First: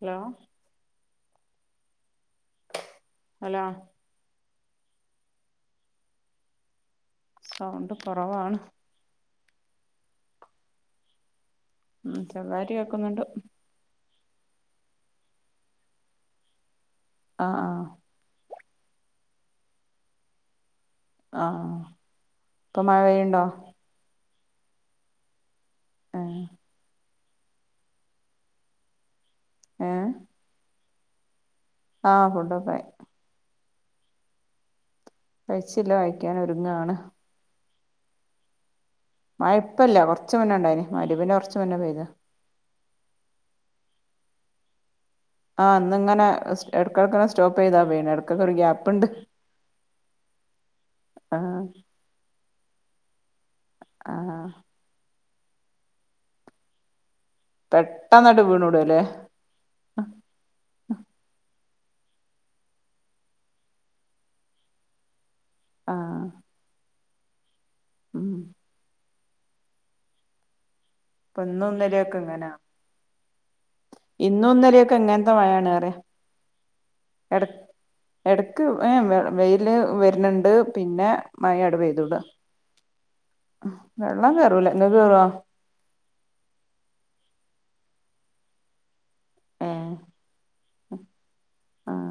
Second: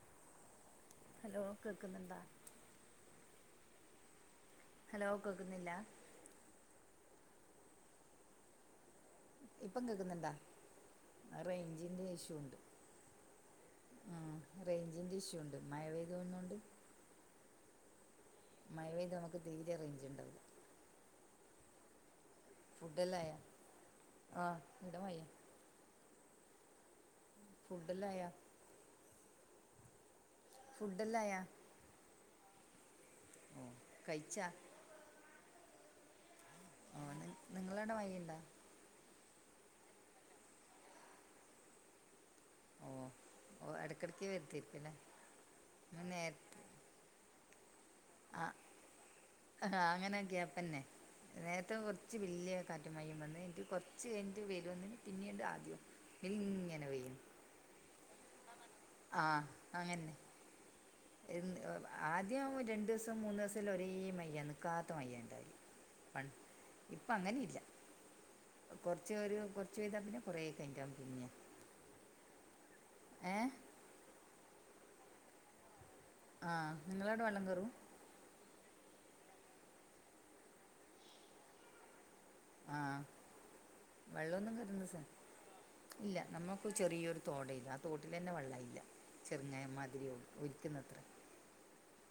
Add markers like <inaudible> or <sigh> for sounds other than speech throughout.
Hello hello കേൾക്കുന്നുണ്ടോ? Hello hello കേക്ക്ന്നില്ല sound കൊറവാണ് ഇപ്പം കേക്ക്ന്ന്ണ്ടാ റേഞ്ചിന്റെ ഉം ഇഷ്യൂണ്ട് ചെറുതായിട്ട് കേൾക്കുന്നുണ്ട് ആ റേഞ്ചിന്റെ ഇഷ്യുണ്ട് മഴ പെയ്തന്നുണ്ട് ആഹ് ആഹ് മഴ പെയ്ത അമക്ക് തീരെ റേഞ്ച്ണ്ടാവുല്ല ആ ഇപ്പം ഫുഡെല്ലാം ആയാ മഴപെയ്യ്ണ്ടോ ആഹ് ഇണ്ട് മഴെ ആഹ് ഫുഡല്ലാ ആയ ഏ ഫുഡല്ലായോ ആഹ് ഫുഡോക്കായി കഴ്ച്ചാ കഴ്ച്ചില്ല കയിക്കാനൊരുങ്ങാണ് നിങ്ങളടെ മയയ്യ്ണ്ട മഴ ഇപ്പല്ല കൊർച്ച് മുന്നെണ്ടായിന് മഗ്രിബിന് കൊർച്ച് മുന്നെ പെയ്താ ഓ ഓ എട്ക്കട്ക്ക് വര്ത്തിക്ക്ലെ ആ ഇന്ന്ങ്ങനെ എട്ക്കട്ക്കിങ്ങ സ്റ്റോപ്പയ്താ പെയ് ആ അങ്ങനെ ഗ്യാപ്പന്നെ ആഹ് നേരത്തെ കൊർ ച്ച് വെല്യ കാറ്റും മയിം വന്ന് ഇൻക്ക് കൊർച്ച് ആഹ് എഞ്ട്ട് വെരുന്ന് പിന്നീട് ആദ്യം ഇങ്ങനെ വെയ്യും പെട്ടെനാട് വീണൂടല്ലേ ആ അങ്ങന്നെ എന്ത്‌ ഉ ആദ്യം രണ്ട്സം മൂന്നുസംല്ല ഒരേ മയ്യ നിക്കാത്ത മയ്യെണ്ടാല് ആഹ് പൺ ഇപ്പ അങ്ങനില്ല ഉം ചൊരു കൊർചെയ്താ പിന്നെ കൊറേകയ്ഞ്ഞ്റ്റാ പ്പ ഇന്നു ഇന്നലൊക്കെങ്ങനാ ഏ ഇന്നും ഇന്നല്യൊക്കെ ങ്ങൻത്തെ മഴാണ്റയാ ആ നിങ്ങളടെ വള്ളം കേറും എടക്ക് ഏ വെ വെയ്ല് വെര്ന്ണ്ട് പിന്നെ മയാട് പെയ്ത്തൂട ആഹ വെള്ളം കേറൂല ങ്ങ കേറോ ഇല്ല നമ്മുക്ക് ചെറിയൊരു തോടെനു ആ തോട്ടിലന്നെ വെള്ളായില്ല ചെർങ്ങനമാതിരി ഒ കിന്നത് ആഹ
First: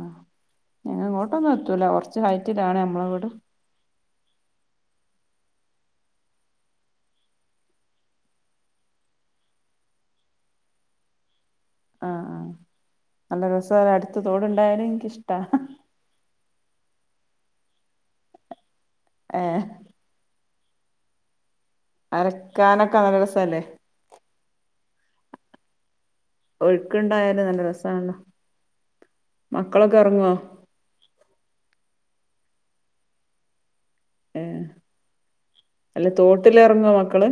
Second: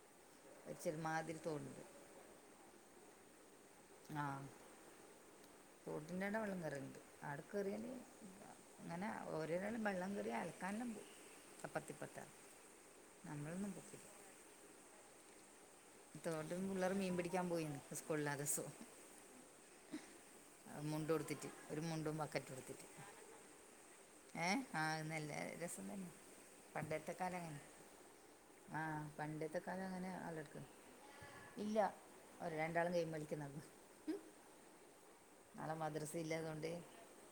ങ്ങ തോടുണ്ട് ഇങ്ങോട്ടൊന്നെത്തൂല കൊർച്ച് ഹൈറ്റിലാണ് അമ്മ വീട് ആഹ് തോട്ടിന്റടെ വെള്ളം കേറല്ണ്ട് ആട കേറിയാല് ങ്ങനെ ഓരെരാളും വെള്ളം കേറിയ അൽക്കാനൻല്ലാ ആഹ് ആല്ല നമ്മളൊന്നും രസാലെ പോക്കില്ല അട്ത്ത് തോടുണ്ടായാല് ൻക്കിഷ്ടാ ഹ് തോട്ട് പിള്ളേർ മീൻ പിടിക്കാൻ പോയിന്ന് സ്കൂൾല്ലാത ദിസം ഏ മുണ്ടുത്തിട്ട് ഒരു മുണ്ടും ബക്കറ്റുടുത്തിട്ട് അലക്കാനൊക്കെ നല്ല രസല്ലേ ഏഹ ആഹനല്ല രസം തന്നെ പണ്ടത്തെ കാല ഒഴുക്കുണ്ടായാല് അങ്ങനെ നല്ല രസാണല്ലോ ആഹ പണ്ടത്തെ കാല മക്കളൊക്കെ അങ്ങനെ ഒറങ്ങോ ആളട്ക്ക ഇല്ല ഒര് രണ്ടാളും ഗെയിം കളിക്ക്ന്നതാ ഏ അല്ല തോട്ട്ലെർങ്ങോ മക്കള്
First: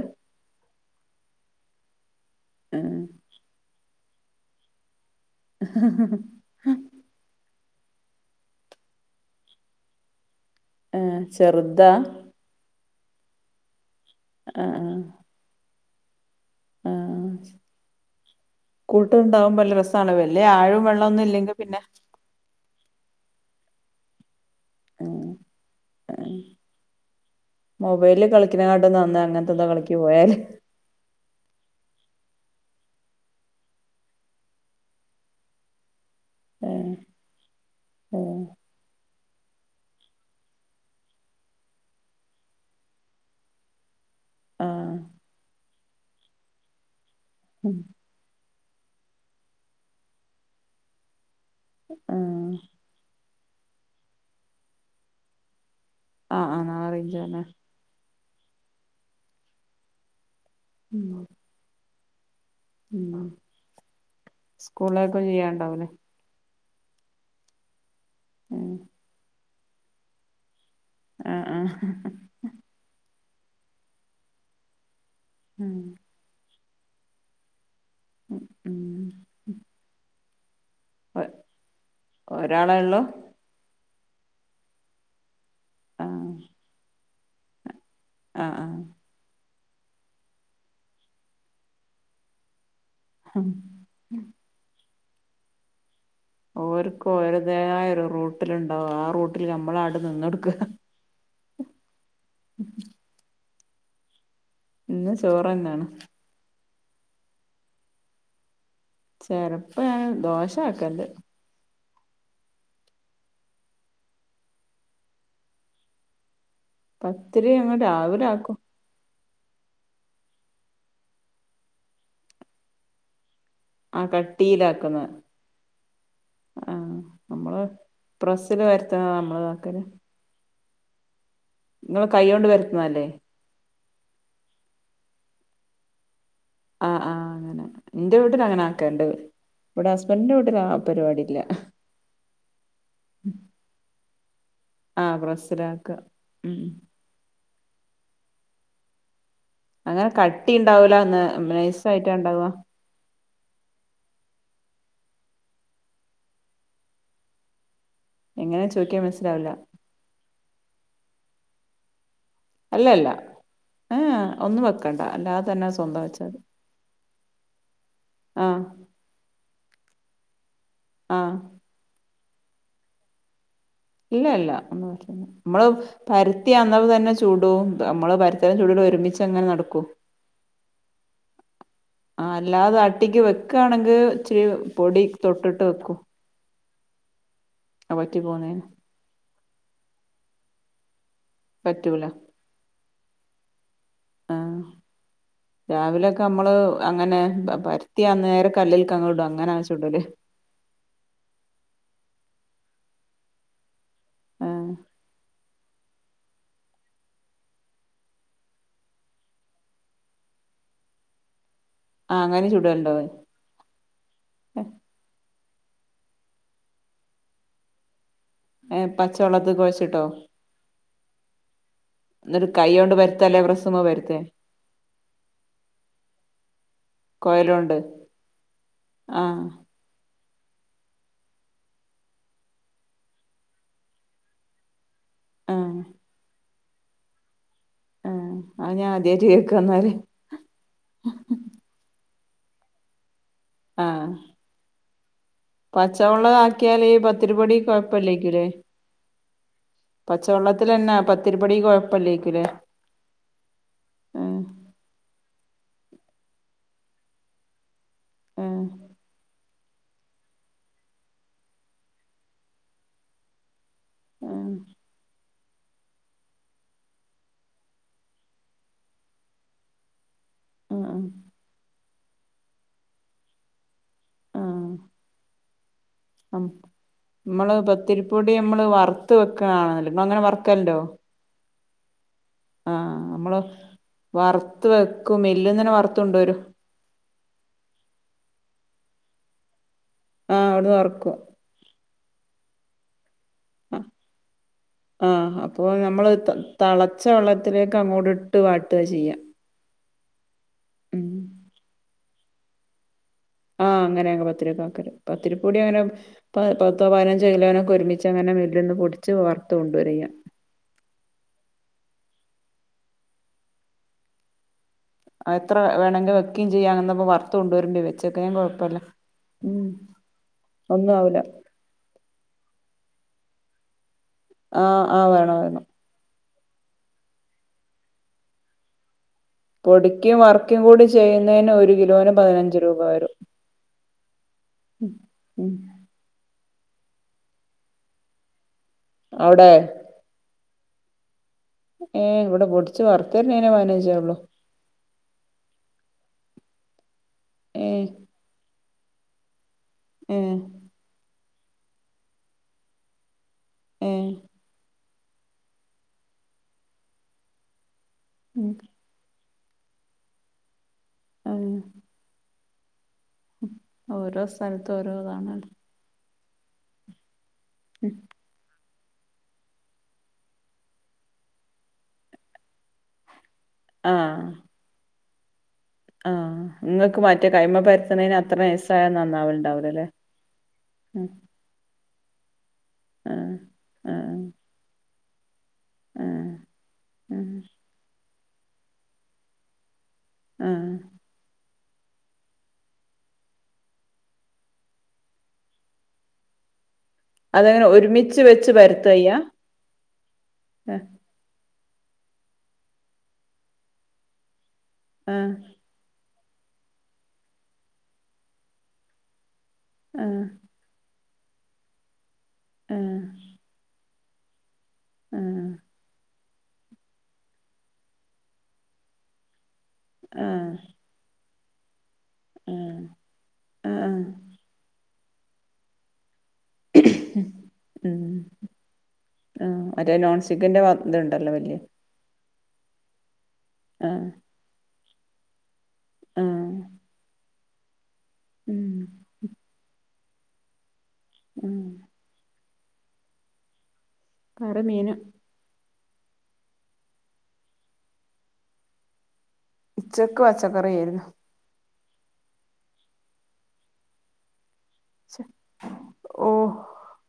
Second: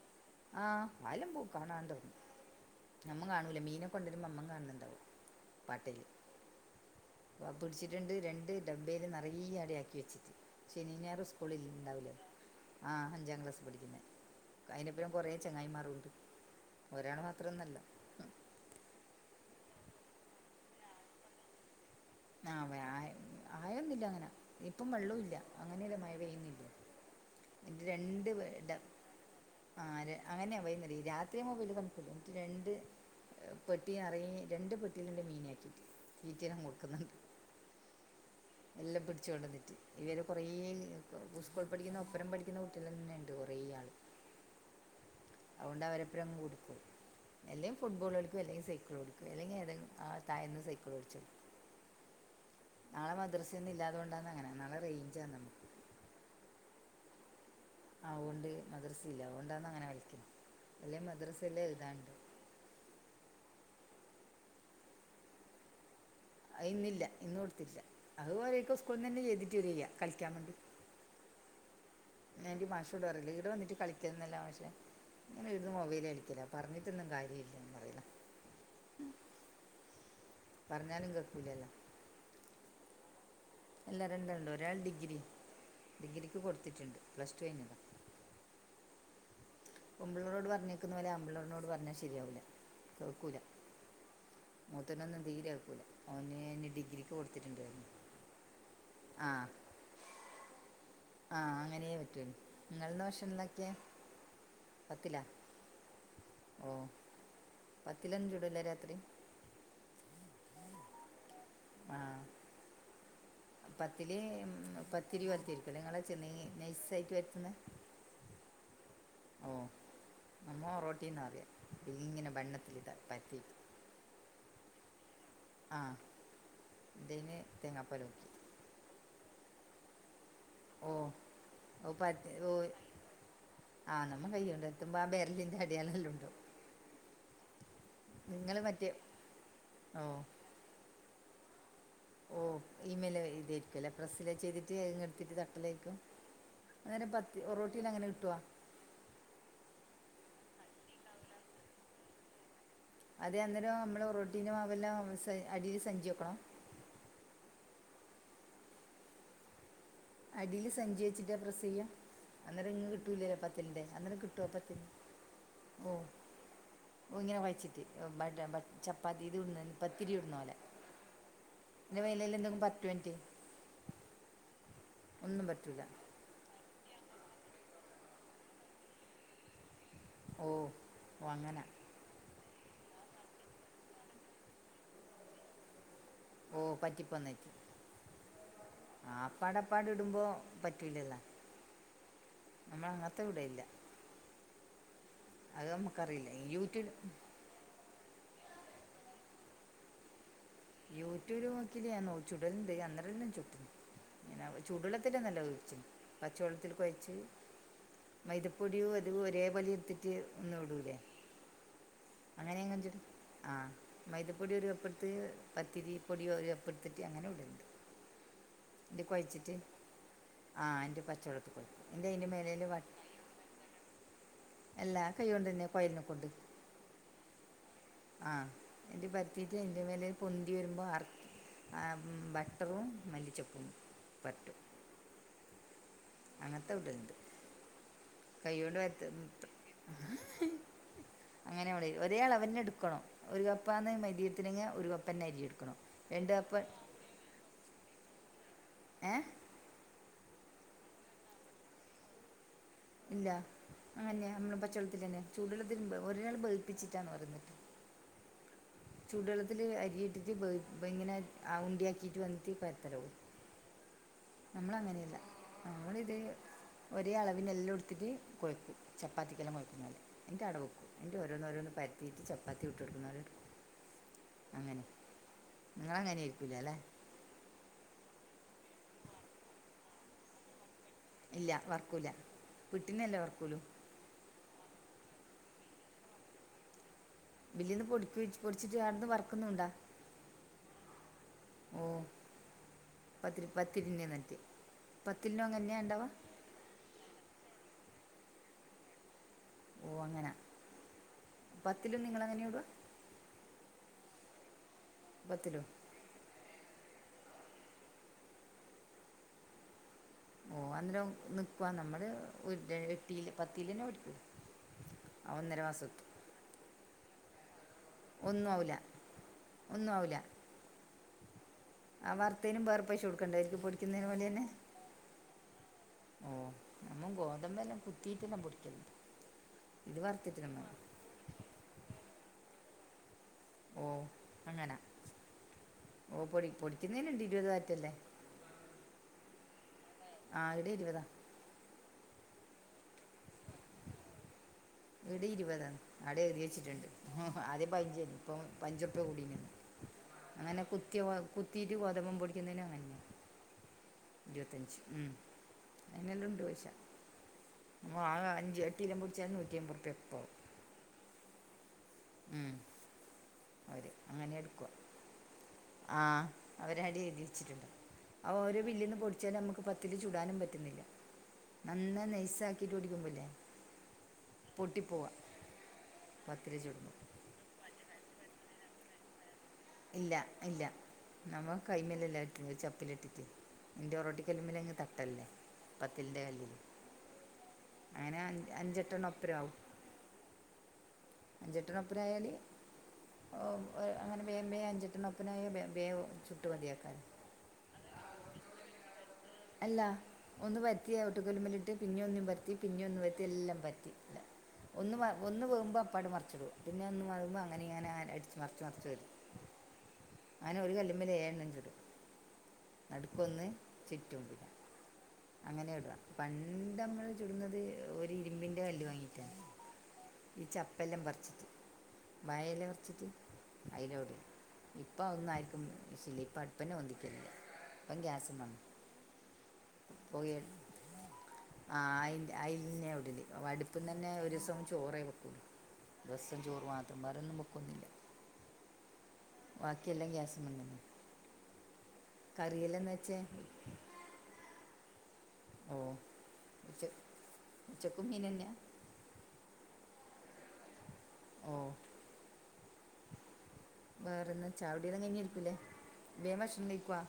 ആഹ് അയ്ല് മുക്കാണാതോ ഏഹ് നം മ്മും കാണൂല മീന് കൊണ്ടര്മ്മം കാണല്ണ്ടാവും പാട്ടെല് പ പിട്ച്ച്ട്ട്ണ്ട് രണ്ട് ഡബ്ബെല് നറയെ അടിയാക്കി വെച്ച് ശനിം ഏഹ് ഞായറും സ്കൂളിൽ ഇല്ല് ചെറുതാ ഉണ്ടാവില്ലേ ആ അഞ്ചാം ക്ലാസ്സ് പഠിക്കുന്നെ ആഹ് അതിനപ്പറം കുറേ ചെങ്ങായിമാർും ഉണ്ട്. ആഹ് ഒരാള് ആഹ് മാത്രംന്നല്ല കൂട്ടുണ്ടാവുമ്പോ ല്ല രസാണ് വല്യ ആഴവും വെള്ളന്നും ഇല്ലെങ്കിൽ പിന്നെ ആ ആയൊന്നില്ല അങ്ങനെ ഇപ്പം വെള്ളൂ ഉം ല്ല അങ്ങനെയല്ല മഴ പെയ്യുന്നില്ല എ മൊബൈലിൽ രണ്ട് വടം കളിക്കണകാട്ടും നന്ന് അങ്ങനത്തെന്തോ കളിക്ക് ആര് പോയാല് അങ്ങനെയ പോൈുന്ന രാത് പ്രത്രയയും മൊബൈൽ തണുപ്പില്ല രണ്ട് പെട്ടി ന്നറയെ രണ്ട് പെട്ടിയിലൻ്റെ മീന ആക്കിയിട്ട് തീറ്റീനും കൊടുക്കും ഏഹ് ഏഹ് എല്ലാം പിടിച്ച കൊണ്ട്ന്നട്ട് ഇതുവരെ കുറേ സ്കൂൾ പഠിക്കുന്ന ഒപ്പരം പഠിക്കുന്ന കുട്ടികൾ ന്നെ ഉണ്ട് കുറെേ ആൾ ആഹ് അതൊണ്ട് അവരെപ്പോഴുംങ് കൊടുക്കും ഉം എല്ലേങ്ക ഫുട്ബോൾ കളിക്കും എല്ലങ്ക സൈക്കിൾ ഓടിക്കും ഇല്ലെങ്കി ആ തായെന്നു സൈക്കിൾഓടിച്ചോ ആഹ നാളെ മദ്രസന്ന ഇല്ലാത കൊണ്ടാന്ന അങ്ങനെ നല്ല റേഞ്ച്ണ് നമ്മക്ക് ആഹ് ആാ അറേഞ്ച് തന്നെ അഓണ്ട് മദ്രസയില്ല അഓണ്ടാന്ന് ന് അങ്ങനെ കളിക്കുന്നെ അല്ല മദ്രസല്ലേ എഴുതാണ്ട് ഉ സ്കൂളേക്കും ചെയ്യാണ്ടാവലേ അഇന്നില്ല ഇന്ന് കൊടുത്തില്ല ഉം അതുപോലരെയൊക്കെ സ്കൂിൽന്ന് തന്നെ ചെയ്തിട്ട് വരിക കളിക്കാൻ വേണ്ടി ആഹ ആഹ എൻ്റെ മാഷോടാറില്ല ഇത് വന്നിട്ട് കളിക്കുന്ന എന്നല്ല മഷേ ങ്ങന ഇടുന്ന് ഉം മൊബൈല് കളിക്കില്ല. പറഞ്ഞിട്ടൊന്നും കാര്യം ഇല്ലന്ന് പറയില്ലേ?. ഉം പറഞ്ഞാലും ഒ കേക്കുല്ലല്ലോ. ഒരാളെ ഉള്ളു അല്ല രണ്ടാൾ. ഒരാൾ ഡിഗ്രി, ആഹ് ഡിഗ്രിക്ക് കൊടുത്തിട്ടുണ്ട്. പ്ലസ് ടു കഴിഞ്ഞതാ ആ ആ പെമ്പിളാരോട് പറഞ്ഞിക്കുന്ന പോലെ, അമ്പിളറിനോട് പറഞ്ഞാ ശരിയാകൂല്ല. കേൾക്കൂല. മൂത്തനൊന്നും തീരെ കേൾക്കുല. ഓർക്കും ഒരിതോയരു റൂട്ടിലുണ്ടാവും. ആ റൂട്ടിൽ നമ്മള്ങ്ങടെ നിന്നുകൊടുക്കുക. ആഹ് അങ്ങനെയേ പറ്റൂ നിങ്ങൾന്ത ഭക്ഷന്തൊക്കെ ഇന്ന് ചോറന്നാണ്. ഓ പത്തിലൊന്ന ചൂടല്ലേ രാത്രി ചെറപ്പ ഞാൻ ദോശ ആക്കാറുണ്ട്. ആഹ പത്തില് പത്തിരിക്ക പോലെ നിങ്ങളെ ചെന്ന് നൈസ് പത്തിരി അങ്ങ് രാവിലെ ആക്കും ഓ നമ്മോ റോട്ടീന്ന് പറയ. ഇ ഇങ്ങനെ ബണ്ണത്തിൽ ഇതാ പത്തി ആ കട്ടിയിലാക്കുന്ന ആ ആ ഇതിന് നമ്മള് തേങ്ങാപ്പാൽ നോക്കി പ്രസ്സ് വരുത്തുന്ന നമ്മള്താക്കല് ഓ ഓ പ കൈകൊണ്ട് ഓ വരുത്തുന്നതല്ലേ ആ നമ്മ കൈയ് കൊണ്ടടിത്തുമ്പോ ആ ബെരലിന്റെ അടിയാളങ്ങൾ എല്ലാം ഉണ്ടാവും. ആ ആ അങ്ങനെ എന്റെ വീട്ടിൽ നിങ്ങൾ അങ്ങനെ മറ്റേ ആക്കണ്ട്. ഇവിടെ ഓ ഹസ്ബൻഡിന്റെ വീട്ടിൽ ആ പരിപാടിയില്ല. ഓ ഇമെയിൽ ഇതരിക്കുവല്ലേ പ്രസ്സില് ചെയ്തിട്ട് പത്തി ആഹ് എടുത്തിട്ട് പ്രസ്സിലാക്ക തട്ടിലേക്കും ഉം അന്നേരം പത്തി ഒറോട്ടിൽ അങ്ങനെ കിട്ടുവോ? അങ്ങനെ കട്ടി ഉണ്ടാവൂല. നൈസായിട് ഉണ്ടാവുവ അതെ അന്നേരം നമ്മള് റോട്ടീനും അവെല്ലാം അടിയിൽ സഞ്ചു വെക്കണം. എങ്ങനെ ചോദിക്കിയാ മനസ്സിലാവില്ല അടിയില് സഞ്ചി വെച്ചിട്ടാ പ്രസ്സ് ചെയ്യാ അന്നേരം അല്ല ഇങ്ങ് അല്ല കിട്ടൂലല്ലോ പത്തിൻ്റെ. അന്നേരം ഏഹ് കിട്ടു ഒന്നും പത്തിന് വെക്കണ്ട അല്ലാതെ തന്നെ സ്വന്തം വെച്ചാ മതി ഓ ഇങ്ങനെ കൊഴച്ചിട്ട് മറ്റെ ആഹ് പത്തിരി ചപ്പാത്തി ഇത് ഇ പത്തിരി ചുടുന്ന പോലെ ആഹ് എന്റെ വേലൽ എന്തെങ്കും പത്ത് മിനിറ്റ്. ഇല്ല ഇല്ല ഒന്ന് ഒന്നും മ്മള് പറ്റൂല പരത്തിയാന്നേരം തന്നെ ചുടും നമ്മള് പര്ത്തലും ചുടലും ഒരുമിച്ച് അങ്ങനെ നടക്കോ. ഓഹ് വങ്ങനെ ആ അല്ലാതെ അട്ടിക്ക് വെക്കാണെങ്കിൽ ഇച്ചിരി പൊടി തൊട്ടിട്ട് വെക്കും. ഓഹ് പറ്റിപ്പന്നേ ആ പറ്റി പോന്നേ ആ അപ്പാടപ്പാട് ഇടുമ്പോ പറ്റൂലല്ലോ. പറ്റൂല. നമ്മള് അങ്ങൻത്തെ വിടല്‌ല്ല. ആ രാവിലൊക്കെ നമുക്കറിയില്ല നമ്മള് യൂട്യൂബ് അങ്ങനെ പ പര ത്തി അന്നേര കല്ലിൽകങ്ങ് ഇടും അങ്ങനാ ചുടല്. യൂട്യൂബില് നോക്കി ഞ നോ ചുടല്ണ്ട് അന്നേരം ചു ആ ഇങ്ങനെ ചുടള്ളത്തിലൊന്നല്ല കൊഴ്‌ചെ പച്ചവെള്ളത്തിൽ കൊഴച്ച് മൈദപ്പൊടിയും അത് ഒരേ പോലെ ട്ത്തിട്ട് ഒന്നും ഇടൂല്ലേ? ആ അങ്ങനെ എങ്ങൻജ് ചുടലുണ്ടോ ആ മൈദപ്പൊടി ഒരു കപ്പ് എട്ത്ത് പത്തിരി പൊടി ഒരു കപ്പ് എട്ത്തിട്ട് അങ്ങനെ ഇ <unintelligible> ഏ ദ് കൊഴച്ചിട്ട് പച്ചവെള്ളത്തിൽ കുഴച്ചിട്ടോ ആ ന്റെ പച്ചവെള്ളത്തിൽ കൊ എന്റെ അയിൻ്റെ എന്നിട്ട് മേലേല് കൈ വട്ട കൊണ്ട് പരുത്തല്ലേ പ്രസ്സുമ്മേ പരുത്തേ എല്ലാ കൈ കൊണ്ടന്നേ കൊയലിനെ കൊണ്ട്. കൊയലോണ്ട് ആഹ് എന്റെ ആ പരത്തീട്ട് എന്റെ മേല പൊന്തി വരുമ്പോൾ അർ ആ ഉം ബട്ടറും മല്ലിച്ചപ്പും ബട്ട് ആഹ് അങ്ങൻത്തെതുണ്ട് ആ അത് ഞാൻ കൈയ്യോണ്ട് ആദ്യായിട്ട് കേൾക്കാ എന്നാല് <unintelligible> അങ്ങനെടെ ഒരേ അളവെന്നെടുക്കണം ഒരു കപ്പാന്ന് മയ്ദിത്തിനങ്ങി ഒരു കപ്പ് പന്നരിയിടും പച്ചവെള്ള ആക്കിയാല് ഈ പത്തിരിപൊടി കൊഴപ്പല്ലേക്കുലേ ഏഹ് പച്ചവെള്ളത്തിലന്നാ പത്തിരിപ്പൊടി കൊഴപ്പല്ലേക്കുലേ ഇല്ല അങ്ങനെയാ നമ്മുടെ പച്ചോള്ളത്തിൽന്നെ ചൂടോള്ളത്തിൽ ഒരേൾ വേൽപ്പിച്ചിട്ടാന്ന് പറഞ്ഞിട്ട് ഏഹ് ചൂടള്ളത്തില് അരിയി ഇട്ടിട്ട് ഇങ്ങനെ ആ ഉണ്ടിയാക്കിയിട്ട് വന്നിട്ട് പരത്തലൊള്ളൂ ആഹ് നമ്മളങ്ങനെയല്ല നമ്മളിത് ഒരേ അളവി്നെല്ലംട്ത്ത്ട്ട് കൊഴക്കും ചപ്പാത്തിക്കെല്ലാം കൊഴക്കുന്നോലെ എൻ്റെ അടവും ആഹ് എൻ്റെ ഓരോന്ന ഓരോന്ന് പര്ത്തീട്ട് ചപ്പാത്തി ഇട്ട്ട്‌ക്ക് ണോര് ആഹ് അങ്ങനെ ഞങ്ങളങ്ങനെ ഇരിക്കൂല ല്ലെ മ്മള് പത്തിരിപ്പൊടി നമ്മള് വറുത്ത് വെക്കാണല്ലോ അങ്ങനെ വറക്കല്ണ്ടോ ഇല്ല വർക്കൂല ആഹ് നമ്മള് വറുത്ത് വെക്കും മില്ല് ന്നെന്നെ വറുത്ത് കൊണ്ട് വരും ബില്ല്ന്ന് പൊടിപ്പിച്ച് പൊടിച്ചി്ട്ടവട്ന്ന് വറക്കുന്നുണ്ടാ ആ അവ്‌ട്ന്ന് വറക്കും ഓഹ് പത്തിരി പത്തിരിൻ്റെ നറ്റ് പത്തിൽ ആഹ് അപ്പൊ നൊങ്ങന്നെണ്ടാവ നമ്മള് തളച്ച വെള്ളത്തിലേക്ക് അങ്ങോട്ട് ഇട്ട് വാട്ടാ ചെയ്യാ ഓഹ് അങ്ങന ഉം പത്തിലും നിങ്ങളങ്ങനെ ഇട ആഹ് അങ്ങനെ അങ് പത്തിരിയൊക്കാക്കല് പത്തിരിപ്പൊടി പത്തിലോ അങ്ങനെ ഇപ്പ പത്തോ പതിനഞ്ചോ കിലോനൊക്കെ ഒരുമിച്ച ങ്ങനെവീട്ടിൽന്ന് പൊടിച്ച് വറുത്ത് കൊണ്ട് വരാ ചെയ്യ ഓഹ് അന്നേരം നിക്ക്വാ നമ്മള് ഒരു എട്ട് കിലോ പത്ത് ലേനെ <unintelligible> എത്ര വേണങ്കി വെക്ക്യും ചെയ്യാന്നർ ഞ്ഞപ്പോ വർത്തു കൊണ്ട വരുണ്ട വെച്ചൊക്ക ഞാൻ കൊഴപ്പല്ല. ഒന്നുആവൂല ഒന്നുആവൂല ആ വർത്തേനും വേറെ പൈശ കൊടുക്കണ്ടേ ത് പൊട്‌ക്കുന്നതിന് വേണ്ടി തന്നെ ആഹ് ആഹ് വേണം വേണം ആഹ് നമ്മ ഗോതമ്പന്നെ കുത്തീട്ട്ന്നാ പൊടിക്കും പൊടിക്കിം വർക്കും കൂടി ചെയ്യുന്നതിന് ഒരു കിലോതിന് പതിനഞ്ച് രൂപ വരും ഓ അങ്ങനെ ഉം ഓ പൊടി പൊടിക്കുന്നതിന് ഇണ്ട് ഇരുപത് ആറ്റല്ലെ ഔടെ ആഹ്അഹ്ടെ ഇരുപതാ ഏഹ് ഇവടെ പൊടിച്ച് വറ്ത്തെര്ന്നേന് പയ്നെഞ്ചെ ഒള്ളൂ ഇവടീ ഇരുപതാണ്. ഔടെ എയ്ത്യെച്ചിട്ട്ണ്ട്. അതേ ഏഹ് പൈനഞ്ചേ നി ഇപ്പ പയ്ഞ്ചപ്പ <unintelligible> കൂടീണ്ന്ന് ഏഹ് അങ്ങനെ കുത്തിയ കുത്തീട്ട് ഗോതമ്പം പൊടിക്കുന്നതിനും അങ്ങനെന്നെ ഉം ഇരുപത്തഞ്ച് ഉം അയ്നെല്ലാം ഉണ്ടൊയ്ച. ആഹ് <unintelligible> ഉം അഞ്ച് എട്ട് ത്തിലൊമ്പൊടിച്ചാ നൂറ്റി അമ്പത് ഉറ് പ്യ ആഹ് ഉം ഓരോ സൽത്തും ഓരോതാണല്ലൊ ആഹ് അവര് അടി എഴുത്യച്ചിട്ട്ണ്ട് ഉം ആഹ് ഒരു മില്ലിന്ന് പൊടിച്ചെ ഞമക്ക് പത്തിരി ചൂടാനും പറ്റുന്നില്ല നന്നായി നെയസ്സാ ക്കിട്ട് പൊടിക്കുമ്പല്ലേ. ആഹ് പൊട്ടിപ്പോവാ ആഹ്. ഇങ്ങക്ക് മറ്റേ കൈമ പര്ത്ത്ണേന് അത്ര നയ്സായ നന്നാവല്ണ്ടല്ണ്ടാ ഇല്ല ഇല്ല നമ്മ കൈമലെല്ലെ <unintelligible> ചപ്പ ത്തിലിട്ടിട്ട് ആഹ് ഇന്റെ ആഹ് ഒറോട്ടിക്കല് മല്ങ്ങ് തട്ടെല്ലേ ആഹ് പത്തിലിന്റെകല്ലില് ആഹ് അങ്ങനെ അഞ്ചെട്ടെണ്ണം ഒപ്പരാവും ഉം അഞ്ചെട്ടണ്ണം ഒപ്പരായാല് ഒ <unintelligible> അങ്ങനെ വേവേ അഞ്ചെട്ടണ്ണൊപ്പനായ ബേബേ ചുട്ടുമതിയാക്കാലൊ അതങ്ങനെ ഒരുമിച്ച് വെച്ച് പരത്തയ്യ അല്ല ഒന്ന് വറ്റിയ ഓട്ട് കല്ല്മല്ലിട്ട് പിന്നെ ഒന്നും പരത്തി പിന്നെ ഒന്ന് പര ത്തി എല്ലാം പരത്തി ഒന്ന് ആഹ് ഒന്ന് വേ വുമ്പോ അപ്പാണ്ട് മറ്ച്ചിടും പിന്നെ ഒന്ന് മറയുമ്പോഅങ്ങനെ ഇങ്ങാൻ അട്ച്ച്മറ്ച്ച് മറ്ച് വരും ഏഹ് അങ്ങനെ ഒരു കല്ല്മ്മല് ഏയണ്ണം ചു ടും ആഹ് നടുക്കൊന്ന് <unintelligible> ആഹ് അങ്ങനെ ഇട പണ്ട് അമ്മള് ചുടുന്നത് ഒരു ഇരുമ്പിന്റെ കല്ല് വാങ്ങീറ്റഈ ആഹ് ച ബലം വർച്ചിട്ട് വയല ആഹ് വറ്ച്ചിട്ട് ആഹ് അയ്ല് ഇടും ഇപ്പ അഒന്നും ആര്ക്കും ശില ഇപ്പോ ആഹ് വൊന്തിക്കെ ഇല്ല ഇപ്പ ഗ്യാസ് മേ ഉം മറ്റേ നോൺസ്റ്റിക്കിൻ്റെപാത് ഇതു ണ്ടല്ലോ ല്യെ ആഹ് അയ്ന്റെ അന്നെ ഇടൽ ആഹ് അട്പ്പ്ന്നന്നെ ഒരീസംചോറേ വെക്കൊള്ളൂ റസ്സ് ആഹ് ചോറ് മാത്രം വേറോന്നുംവെ ക്കൊന്നുല്ല ഉം വാക്കിയെല്ല ഗ്യാസമന്ന്ന്നെ ഉം കറികളെന്നച്ചേ കറി മീന് ഓ ഉച്ച ഉച്ചക്കും മീനെന്നെ ഉച്ചക്ക് പച്ചക്കറിഏര്ന്നു വേറെന്ന ചായടീ എല്ലാം കഴിഞ് ഇരിക്കുല്ലേ. വേം വക്ഷണം കഴിക്ക്വാ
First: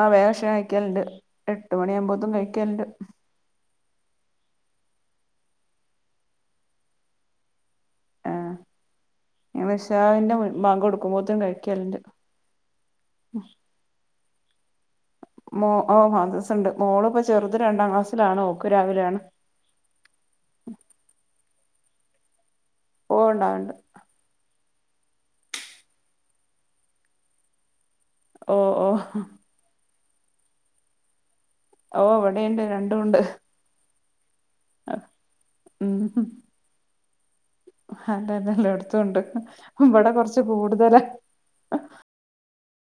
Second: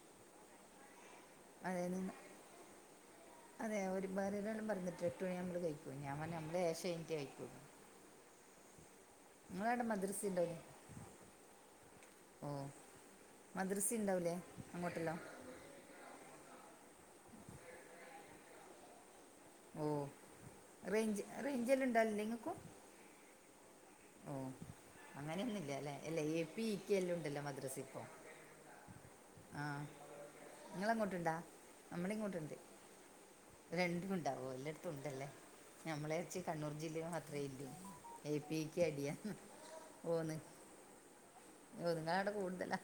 ആ വേ വിഷം കഴിക്കെല്ണ്ട്. എട്ട് അതായത് മണിയാമ്പോത്തും കഴിക്കെൽണ്ട് അതെ ഒരുപേരാരളും പറഞ്ഞിട്ട് എട്ട് മണി മ്പള് കഴിക്കോ ഞാൻ പറ നമ്മള് ഏഷകയിഞ്ഞ്ട്ടെ കഴിക്കോളൂ മദ്രസ ഞങ്ങഇഷാവിന്റെ ഉണ്ടാവില്ലേ മുമ്പ് ബാങ്ക്കൊടുക്കുമ്പോ കഴിക്കല്ണ്ട് ഓ മദ്റസ ഉണ്ടാലേ അങ്ങോട്ട്ള്ള മോ ഓ മദ്റസഉണ്ട് മോള് പ്പോ ചെറുത് രണ്ടാം ക്ലാസ്സിലാണ് ഓക് രാവിലെ ആണ് ഓ റേഞ്ച് റേഞ്ചനെണ്ടലില്ല നിങ്ങക്കും ഓ ഉണ്ട വണ്ട് അങ്ങനെന്നുല്ലല്ലെ അല്ല എപി ഇക്കെ എല്ലാം ഉണ്ടല്ലോ മദ്രസി ഇപ്പോ ഓ ഓ ആഹ് നിങ്ങള്ട്ടുണ്ടാ ഓ ഇവിടെണ്ട് രണ്ടുഉണ്ട് രണ്ടും ഉണ്ടാവോ എല്ലാടത്തും ഉണ്ടല്ലേ നമ്മളെവച്ച് കണ്ണൂർ ജില്ലമാത്രേല്ല അതെ തെ എല്ലാടുത്തുണ്ട് വിടെ കൊറച്ച് കൂടുതല ഓനിങ്ങടെകൂടുതലാ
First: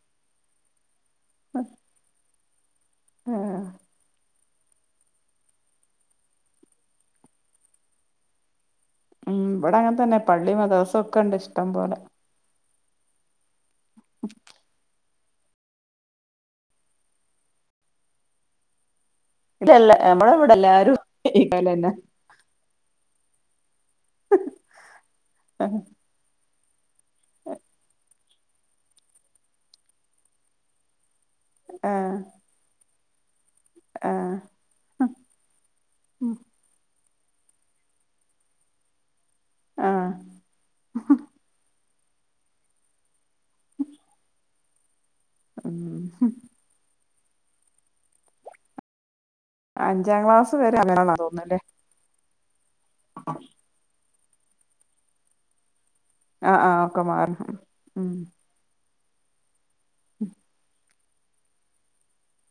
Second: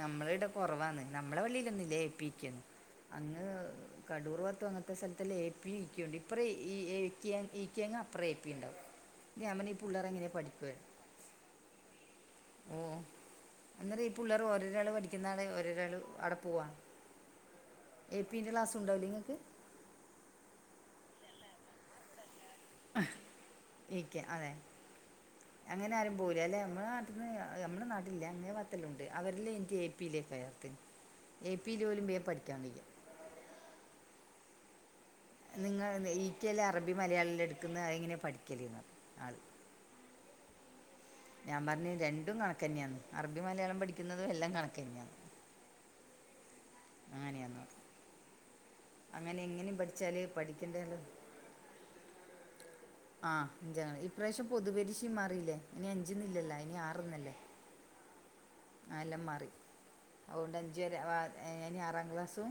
നമ്മളെ ടെ കൊറവാന്ന് നമ്മളെ പള്ളിയിലൊന്നുംഇല്ലഏ പ്പിക്കെന്നും അങ്ങ് ഉം അടൂർ വാത്തും അങ്ങനത്തെ സ്ഥലതല്ലെ എപി ഈക്കണ്ട് ഇപ്പറ ഈ ഈങ്ങ അപ്പറേ എപിണ്ടാവും ഉം വടെ അങ്ങനെ തന്നെ പള്ളി മദ്‌റ സഒക്കെണ്ട് ഇഷ്ടം പോലെ ഓഅന്നേരം ഈ പിള്ളോർ ഓരോരാള് പഠി ന്നാണ് ഒരൊരാള് അവിടെ പോവാണ് എപിൻ്റെ ക്ലാസ്സുണ്ടാവില്ലങ്ങക്ക് ഇല്ലല്ല നമ്മടെ ഇവിടെല്ലേരുംഈ കയ്ലന്നെ ടിക്കെ അതെ ആഹ് അങ്ങനെ ആരും പോവുലല്ലേ നമ്മളെ നാട്ട്ന്ന് അത് നമ്മളെ നാ ഇല്ല അങ്ങെ പാത്തെല്ലുണ്ട് അവരിൽ എനിക്ക് എ പി യി <unintelligible> എ പി യിൽ ഓൽ വേം പഠിക്കാൻ കയ്യും ആഹ് നിങ്ങൾത് ഇ കെല് അറബി മലയാളല്ലെ എടുക്കുന്നെ അയെങ്ങനെ പഠിക്കല്ന്ന് ആൾ ആഹ് ഞാൻ പറഞ്ഞ് രണ്ടും കണക്കെന്നെയാന്ന് അറബി മലയാളം പഠിക്കുന്നതും എല്ലാം കണക്കെന്നെയാ ഉം അങ്ങനെയാന്നോ അങ്ങനെ എങ്ങനെയും അഞ്ചാം പഠിച്ചാല് ക്ലാസ് വരെ പഠിക്കണ്ടല്ലോ അങ്ങനാണോ തോന്നുന്നല്ലേ ആഹ് അഞ്ചാണ് ഇപ്രാവശ്യം പൊതു പരിക്ഷയും മാറിയില്ലേ ഇനി അഞ്ചിനില്ലല്ലോ ആഹ് ഇനി ആഹ് ഒക്കെ മാറി ആറ്ന്നല്ലേ ഉം ആ എല്ലം മാറി അതുകൊണ്ട് അഞ്ച് ഇനി ആറാം ക്ലാസ്സും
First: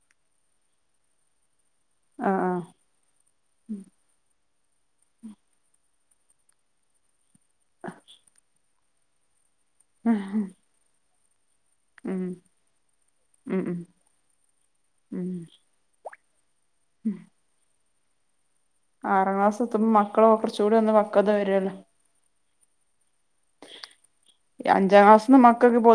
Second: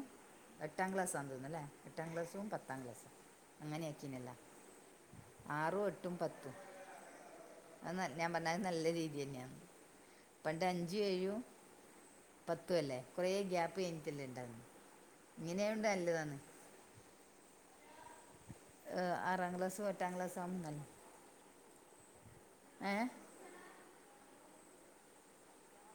എട്ടാം ക്ലാസാതോന്നല്ലേ എട്ടാം ആഹ് ക്ലാസ്സും ആഹ് പത്താം ക്ലാസ്സും അങ്ങനെ ആക്കീനല്ല ആറും എട്ടും പത്തും അത് ന ഞാൻ പറഞ്ഞത് നല്ല രീതിയെന്നെയാ പണ്ട് അഞ്ചും ഏഴും ഉം പത്തു അല്ലേ കൊറെ ഉം ഉം ഗ്യാപ്പ് കഴിഞ്ഞിട്ടല്ലേ ണ്ടാവുന്നെ ഇങ്ങനെയായോണ്ട് നല്ലതാന്ന് ഉം ആറാം ആറാംക്ലസെത്തുമ്പോ ക്ലാസ്സും എട്ടാം മക്കളെ ക്ലാസ്സും ആവുമ്പം കുറച്ചുകൂടി ഒന്ന് പക്കൊതാ വരുഅല്ലോ ഏ അഞ്ചാം ക്ലാസ്സ്ന്ന് മക്കക്ക് പോ